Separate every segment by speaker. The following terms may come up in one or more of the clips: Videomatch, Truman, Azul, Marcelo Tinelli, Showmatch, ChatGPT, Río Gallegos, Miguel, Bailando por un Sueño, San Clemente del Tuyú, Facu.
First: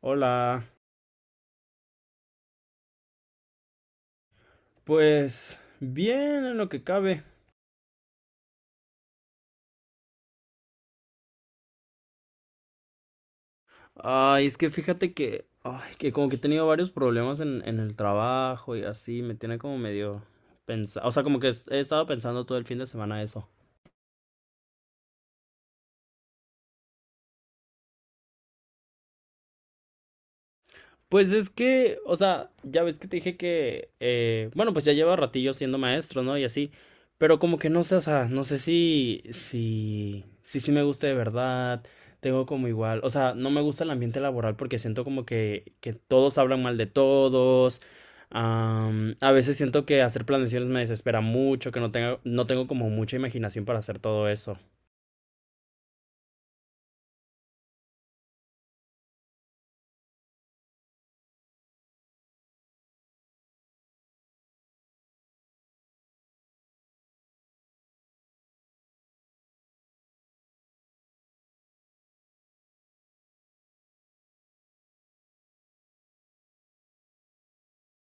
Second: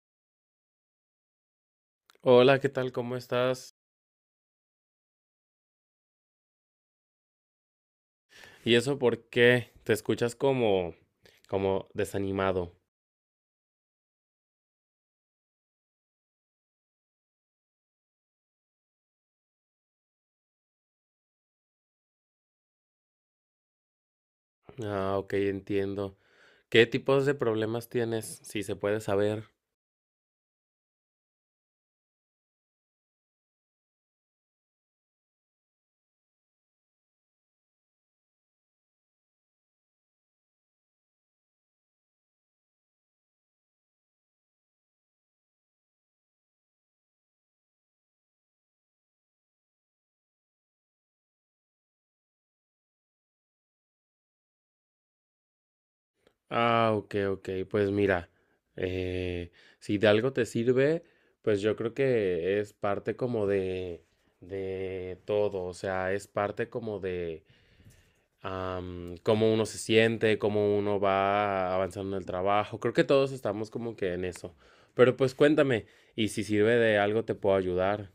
Speaker 1: Hola,
Speaker 2: Hola, ¿qué tal? ¿Cómo estás?
Speaker 1: pues bien en lo que cabe.
Speaker 2: ¿Y eso por qué? Te escuchas como, como desanimado.
Speaker 1: Ay, es que fíjate que, ay, que como que he tenido varios problemas en el trabajo y así, me tiene como medio pensado, o sea, como que he estado pensando todo el fin de semana eso.
Speaker 2: Ah, ok, entiendo. ¿Qué tipos de problemas tienes? Si se puede saber.
Speaker 1: Pues es que, o sea, ya ves que te dije que, bueno, pues ya lleva ratillo siendo maestro, ¿no? Y así, pero como que no sé, o sea, no sé si sí me gusta de verdad. Tengo como igual, o sea, no me gusta el ambiente laboral porque siento como que todos hablan mal de todos. A veces siento que hacer planeaciones me desespera mucho, que no tengo como mucha imaginación para hacer todo eso.
Speaker 2: Ah, ok, ok. Pues mira, eh, si de algo te sirve, pues yo creo que es parte como de todo. O sea, es parte como de, cómo uno se siente, cómo uno va avanzando en el trabajo. Creo que todos estamos como que en eso. Pero pues cuéntame, y si sirve de algo te puedo ayudar.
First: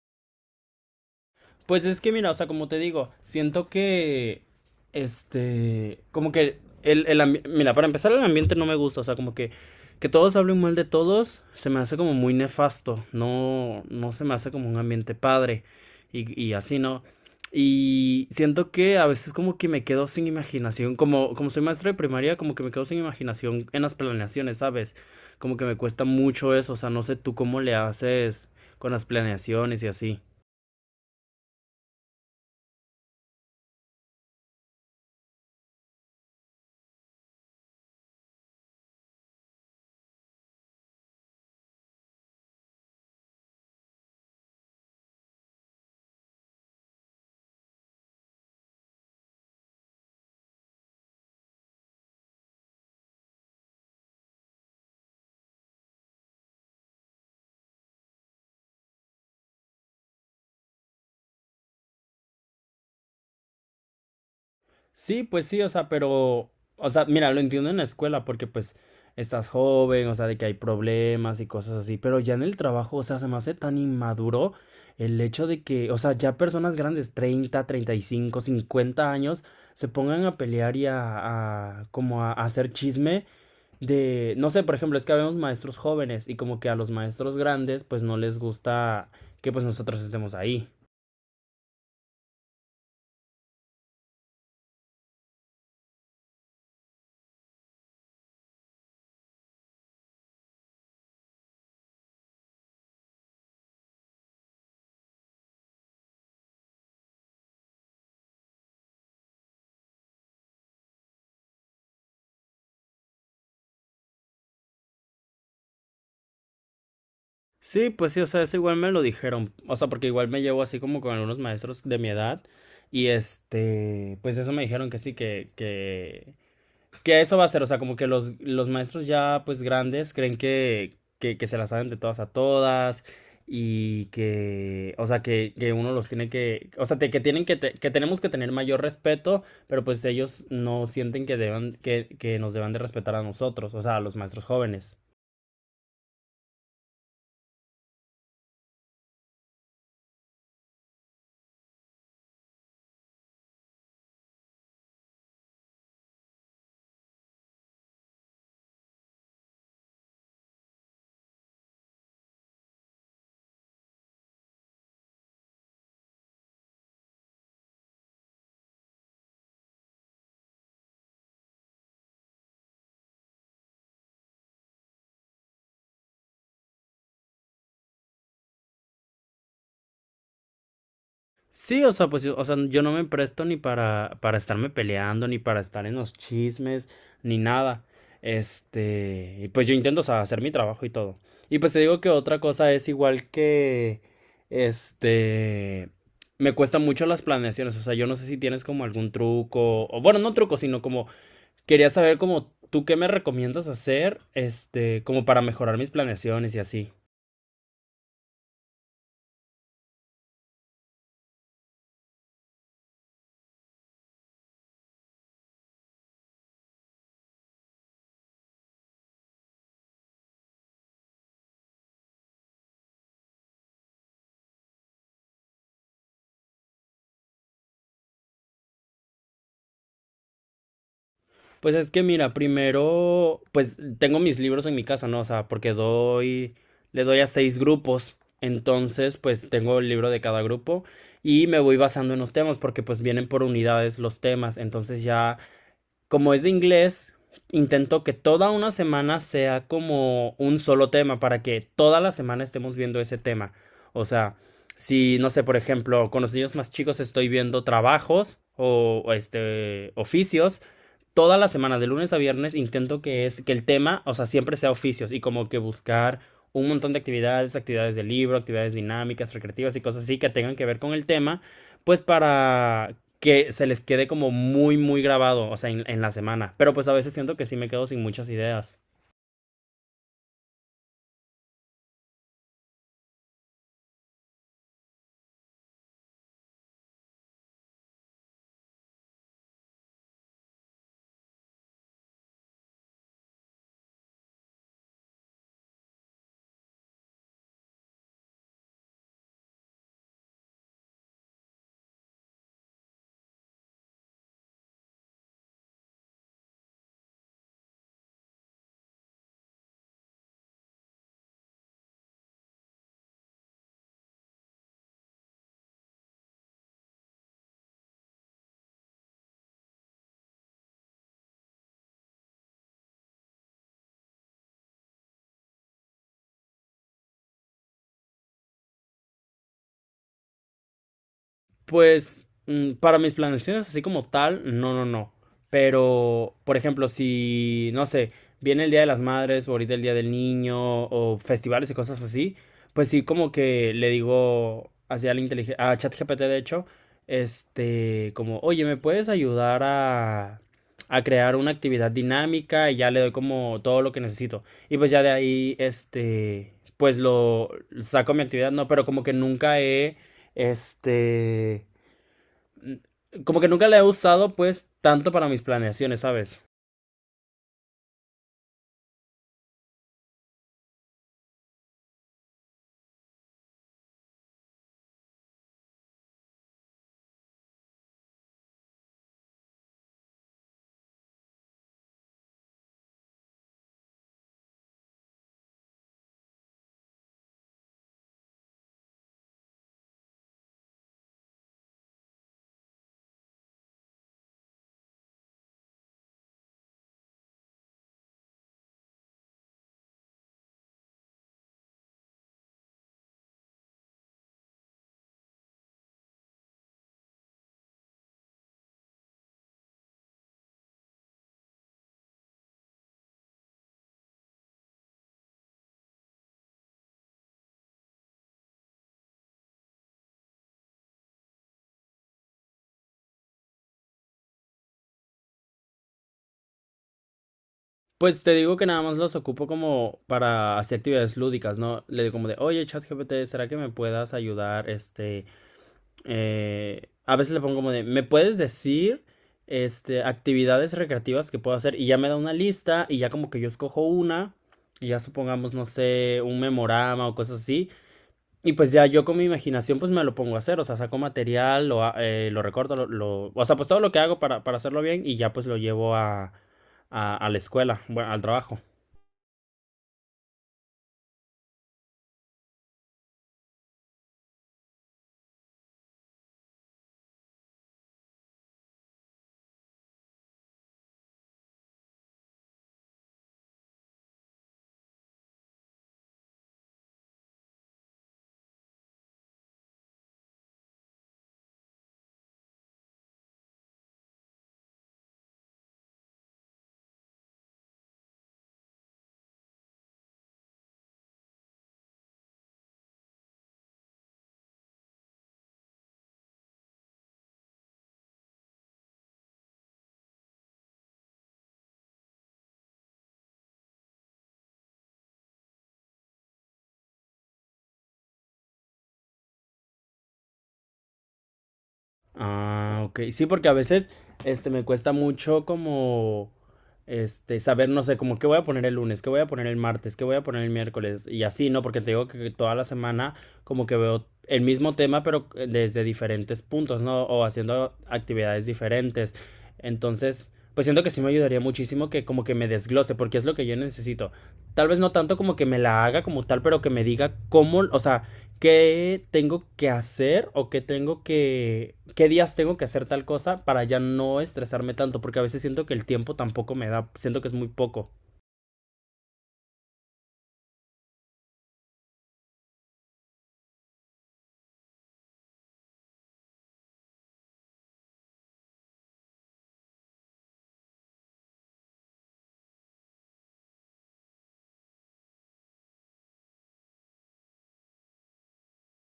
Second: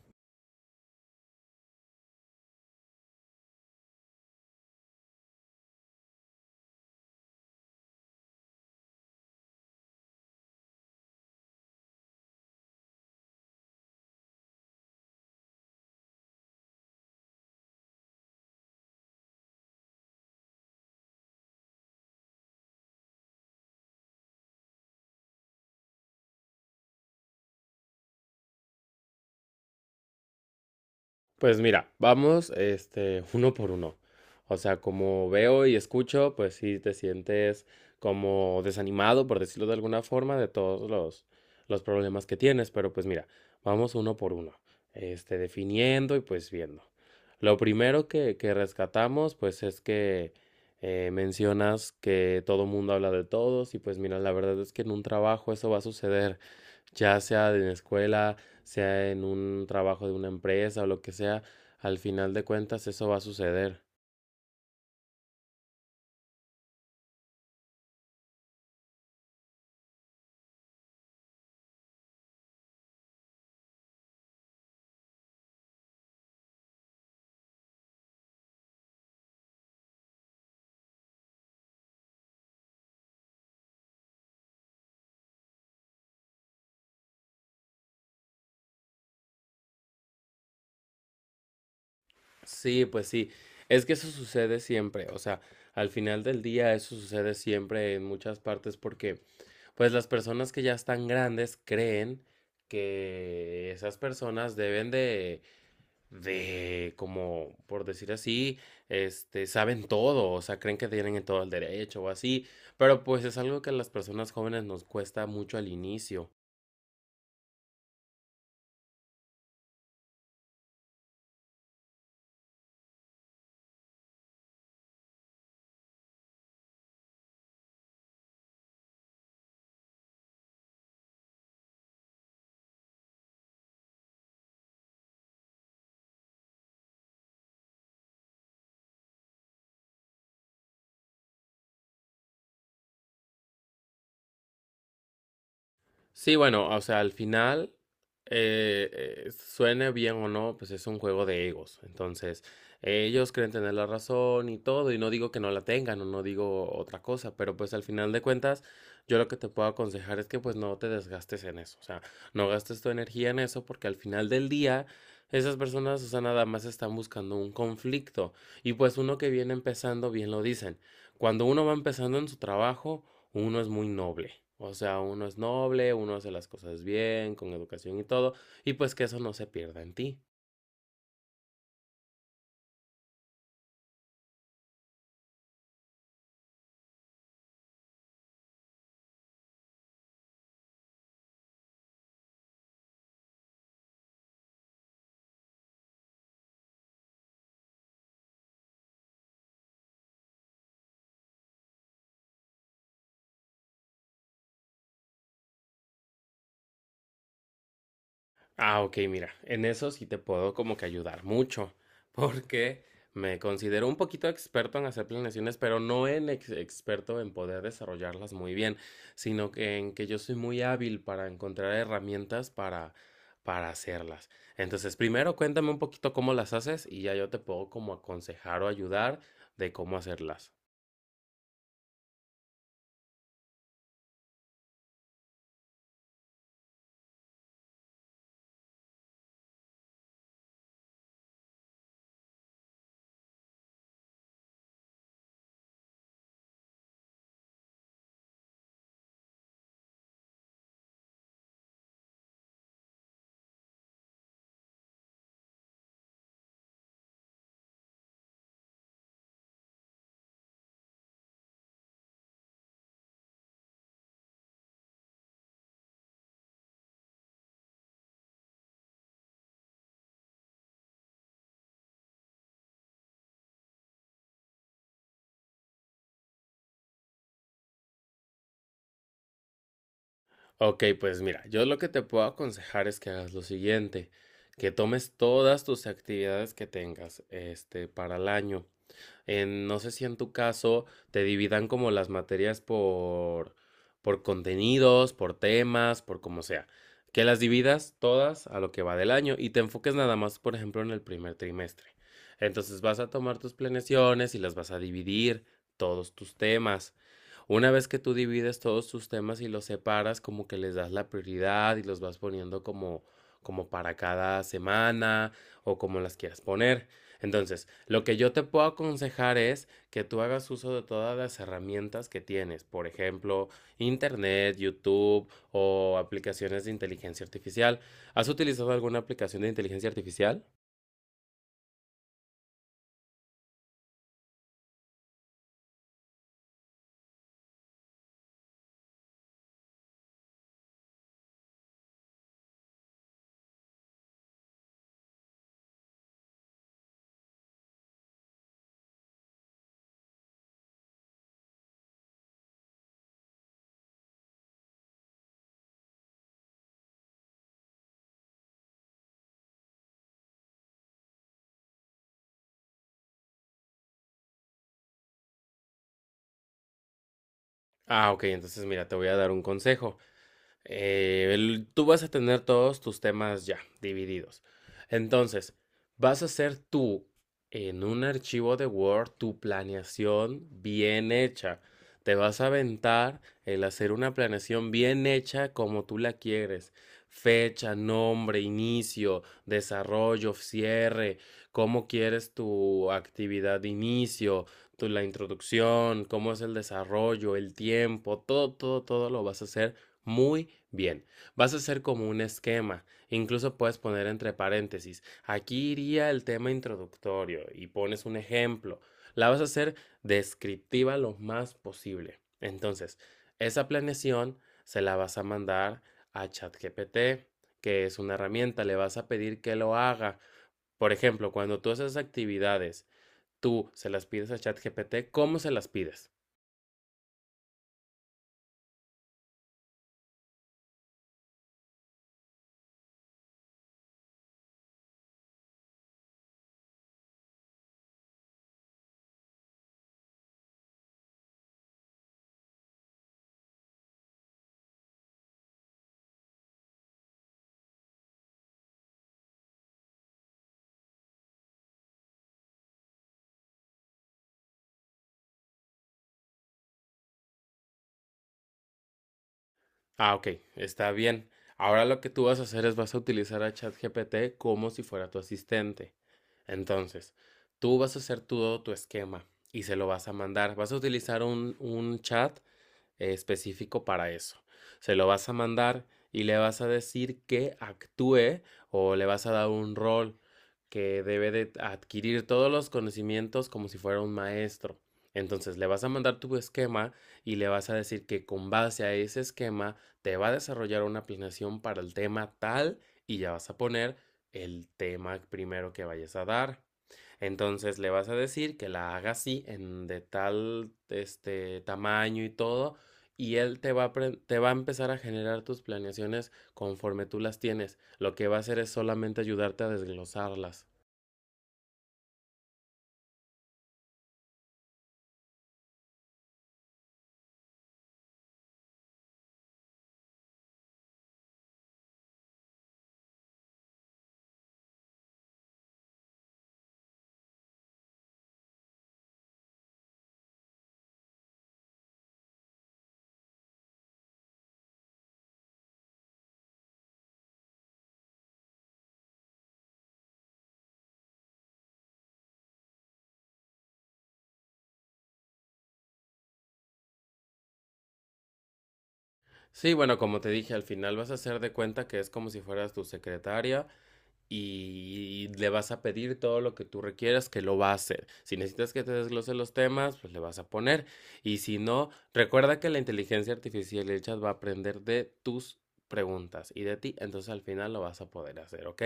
Speaker 1: Pues es que mira, o sea, como te digo, siento que, este, como que mira, para empezar el ambiente no me gusta. O sea, como que todos hablen mal de todos se me hace como muy nefasto. No, no se me hace como un ambiente padre y así, ¿no? Y siento que a veces como que me quedo sin imaginación, como soy maestro de primaria, como que me quedo sin imaginación en las planeaciones, ¿sabes? Como que me cuesta mucho eso, o sea, no sé tú cómo le haces con las planeaciones y así.
Speaker 2: Pues mira, vamos este uno por uno. O sea, como veo y escucho, pues sí te sientes como desanimado, por decirlo de alguna forma, de todos los problemas que tienes. Pero pues mira, vamos uno por uno, este, definiendo y pues viendo. Lo primero que rescatamos, pues es que mencionas que todo mundo habla de todos y pues mira, la verdad es que en un trabajo eso va a suceder ya sea en la escuela, sea en un trabajo de una empresa o lo que sea, al final de cuentas eso va a suceder.
Speaker 1: Sí, pues sí, o sea, pero, o sea, mira, lo entiendo en la escuela porque pues estás joven, o sea, de que hay problemas y cosas así. Pero ya en el trabajo, o sea, se me hace tan inmaduro el hecho de que, o sea, ya personas grandes, 30, 35, 50 años, se pongan a pelear y como a hacer chisme de, no sé, por ejemplo. Es que habemos maestros jóvenes y como que a los maestros grandes pues no les gusta que pues nosotros estemos ahí.
Speaker 2: Sí, pues sí, es que eso sucede siempre, o sea, al final del día eso sucede siempre en muchas partes porque pues las personas que ya están grandes creen que esas personas deben de como por decir así, este saben todo, o sea, creen que tienen todo el derecho o así, pero pues es algo que a las personas jóvenes nos cuesta mucho al inicio.
Speaker 1: Sí, pues sí, o sea, eso igual me lo dijeron, o sea, porque igual me llevo así como con algunos maestros de mi edad y este, pues eso me dijeron que sí, que eso va a ser, o sea, como que los maestros ya pues grandes creen que se las saben de todas a todas. Y que, o sea, que uno los tiene que, o sea, que tienen que, que tenemos que tener mayor respeto, pero pues ellos no sienten que deban, que nos deban de respetar a nosotros, o sea, a los maestros jóvenes.
Speaker 2: Sí, bueno, o sea, al final, suene bien o no, pues es un juego de egos. Entonces, ellos creen tener la razón y todo, y no digo que no la tengan o no digo otra cosa, pero pues al final de cuentas, yo lo que te puedo aconsejar es que pues no te desgastes en eso, o sea, no gastes tu energía en eso porque al final del día. Esas personas, o sea, nada más están buscando un conflicto. Y pues uno que viene empezando, bien lo dicen. Cuando uno va empezando en su trabajo, uno es muy noble. O sea, uno es noble, uno hace las cosas bien, con educación y todo, y pues que eso no se pierda en ti.
Speaker 1: Sí, o sea, pues yo, o sea, yo no me presto ni para estarme peleando, ni para estar en los chismes, ni nada. Este, y pues yo intento, o sea, hacer mi trabajo y todo. Y pues te digo que otra cosa es igual que, este, me cuestan mucho las planeaciones, o sea, yo no sé si tienes como algún truco, o bueno, no truco, sino como, quería saber como tú qué me recomiendas hacer, este, como para mejorar mis planeaciones y así.
Speaker 2: Ah, ok, mira, en eso sí te puedo como que ayudar mucho, porque me considero un poquito experto en hacer planeaciones, pero no en experto en poder desarrollarlas muy bien, sino que en que yo soy muy hábil para encontrar herramientas para hacerlas. Entonces, primero cuéntame un poquito cómo las haces y ya yo te puedo como aconsejar o ayudar de cómo hacerlas.
Speaker 1: Pues es que mira, primero, pues tengo mis libros en mi casa, ¿no? O sea, porque le doy a seis grupos. Entonces, pues tengo el libro de cada grupo y me voy basando en los temas porque pues vienen por unidades los temas. Entonces ya, como es de inglés, intento que toda una semana sea como un solo tema para que toda la semana estemos viendo ese tema. O sea, si, no sé, por ejemplo, con los niños más chicos estoy viendo trabajos o oficios toda la semana, de lunes a viernes. Intento que es que el tema, o sea, siempre sea oficios y como que buscar un montón de actividades, actividades de libro, actividades dinámicas, recreativas y cosas así que tengan que ver con el tema, pues para que se les quede como muy, muy grabado, o sea, en la semana. Pero pues a veces siento que sí me quedo sin muchas ideas.
Speaker 2: Ok, pues mira, yo lo que te puedo aconsejar es que hagas lo siguiente, que tomes todas tus actividades que tengas, este, para el año en, no sé si en tu caso te dividan como las materias por contenidos, por temas, por como sea. Que las dividas todas a lo que va del año y te enfoques nada más, por ejemplo, en el primer trimestre. Entonces vas a tomar tus planeaciones y las vas a dividir, todos tus temas. Una vez que tú divides todos tus temas y los separas, como que les das la prioridad y los vas poniendo como, como para cada semana o como las quieras poner. Entonces, lo que yo te puedo aconsejar es que tú hagas uso de todas las herramientas que tienes, por ejemplo, Internet, YouTube o aplicaciones de inteligencia artificial. ¿Has utilizado alguna aplicación de inteligencia artificial?
Speaker 1: Pues para mis planeaciones así como tal, no, no, no. Pero, por ejemplo, si, no sé, viene el Día de las Madres o ahorita el Día del Niño o festivales y cosas así, pues sí, como que le digo hacia la inteligencia, a ChatGPT de hecho, este, como, oye, ¿me puedes ayudar a crear una actividad dinámica? Y ya le doy como todo lo que necesito. Y pues ya de ahí, este, pues lo saco mi actividad, no, pero como que nunca he este, como que nunca la he usado pues tanto para mis planeaciones, ¿sabes?
Speaker 2: Ah, ok, entonces mira, te voy a dar un consejo. Tú vas a tener todos tus temas ya divididos. Entonces, vas a hacer tú en un archivo de Word tu planeación bien hecha. Te vas a aventar el hacer una planeación bien hecha como tú la quieres. Fecha, nombre, inicio, desarrollo, cierre, cómo quieres tu actividad de inicio, tu, la introducción, cómo es el desarrollo, el tiempo, todo, todo, todo lo vas a hacer muy bien. Vas a hacer como un esquema. Incluso puedes poner entre paréntesis. Aquí iría el tema introductorio y pones un ejemplo. La vas a hacer descriptiva lo más posible. Entonces, esa planeación se la vas a mandar a ChatGPT, que es una herramienta. Le vas a pedir que lo haga. Por ejemplo, cuando tú haces actividades, tú se las pides a ChatGPT, ¿cómo se las pides?
Speaker 1: Pues te digo que nada más los ocupo como para hacer actividades lúdicas, ¿no? Le digo como de, oye, ChatGPT, ¿será que me puedas ayudar? A veces le pongo como de, ¿me puedes decir, este, actividades recreativas que puedo hacer? Y ya me da una lista y ya como que yo escojo una y ya supongamos, no sé, un memorama o cosas así. Y pues ya yo con mi imaginación pues me lo pongo a hacer, o sea, saco material, lo recorto, o sea, pues todo lo que hago para hacerlo bien y ya pues lo llevo a, a la escuela, bueno, al trabajo.
Speaker 2: Ah, ok, está bien. Ahora lo que tú vas a hacer es vas a utilizar a ChatGPT como si fuera tu asistente. Entonces, tú vas a hacer todo tu esquema y se lo vas a mandar. Vas a utilizar un chat específico para eso. Se lo vas a mandar y le vas a decir que actúe o le vas a dar un rol que debe de adquirir todos los conocimientos como si fuera un maestro. Entonces le vas a mandar tu esquema y le vas a decir que con base a ese esquema te va a desarrollar una planeación para el tema tal y ya vas a poner el tema primero que vayas a dar. Entonces le vas a decir que la haga así en de tal este tamaño y todo y él te va a, te va a empezar a generar tus planeaciones conforme tú las tienes. Lo que va a hacer es solamente ayudarte a desglosarlas.
Speaker 1: Ah, ok. Sí, porque a veces este me cuesta mucho como este saber, no sé, como qué voy a poner el lunes, qué voy a poner el martes, qué voy a poner el miércoles y así, ¿no? Porque te digo que toda la semana como que veo el mismo tema pero desde diferentes puntos, ¿no? O haciendo actividades diferentes. Entonces, pues siento que sí me ayudaría muchísimo que como que me desglose porque es lo que yo necesito. Tal vez no tanto como que me la haga como tal, pero que me diga cómo, o sea, qué tengo que hacer o qué días tengo que hacer tal cosa para ya no estresarme tanto, porque a veces siento que el tiempo tampoco me da, siento que es muy poco.
Speaker 2: Sí, bueno, como te dije, al final vas a hacer de cuenta que es como si fueras tu secretaria y le vas a pedir todo lo que tú requieras que lo va a hacer. Si necesitas que te desglose los temas, pues le vas a poner. Y si no, recuerda que la inteligencia artificial y el chat va a aprender de tus preguntas y de ti, entonces al final lo vas a poder hacer, ¿ok?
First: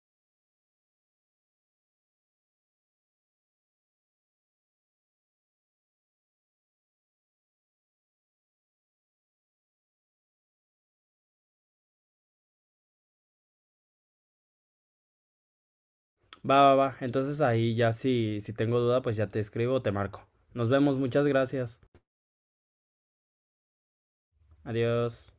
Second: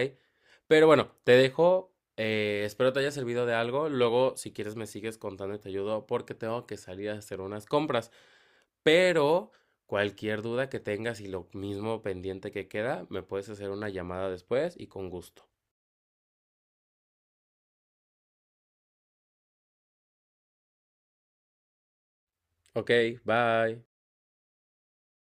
Speaker 2: Pero bueno, te dejo. Espero te haya servido de algo. Luego, si quieres, me sigues contando y te ayudo porque tengo que salir a hacer unas compras. Pero cualquier duda que tengas y lo mismo pendiente que queda, me puedes hacer una llamada después y con gusto.
Speaker 1: Va, va, va. Entonces ahí ya si tengo duda, pues ya te escribo o te marco. Nos vemos, muchas gracias.
Speaker 2: Ok, bye.
Speaker 1: Adiós.